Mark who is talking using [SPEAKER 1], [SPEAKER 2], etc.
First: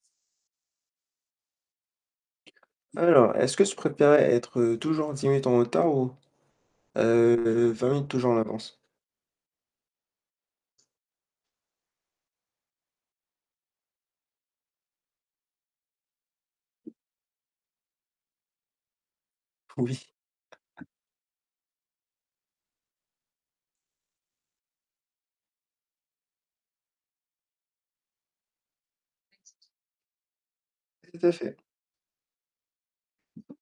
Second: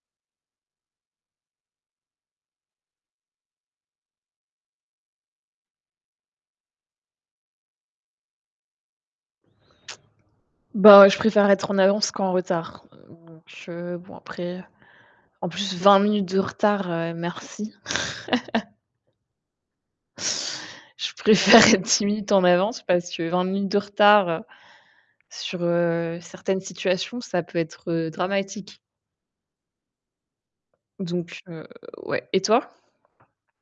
[SPEAKER 1] Alors, est-ce que tu préférerais être, heu, toujours 10 minutes en retard ou, heu, 20 minutes toujours en avance?
[SPEAKER 2] Bah, je préfère être en avance qu'en retard. Bon, je bon après, en plus 20 minutes de retard, heu, merci.
[SPEAKER 1] Oui.
[SPEAKER 2] Je préfère être 10 minutes en avance parce que 20 minutes de retard sur, heu, certaines situations, ça peut être, heu, dramatique.
[SPEAKER 1] Tout à
[SPEAKER 2] Donc
[SPEAKER 1] fait.
[SPEAKER 2] heu, ouais. Et toi?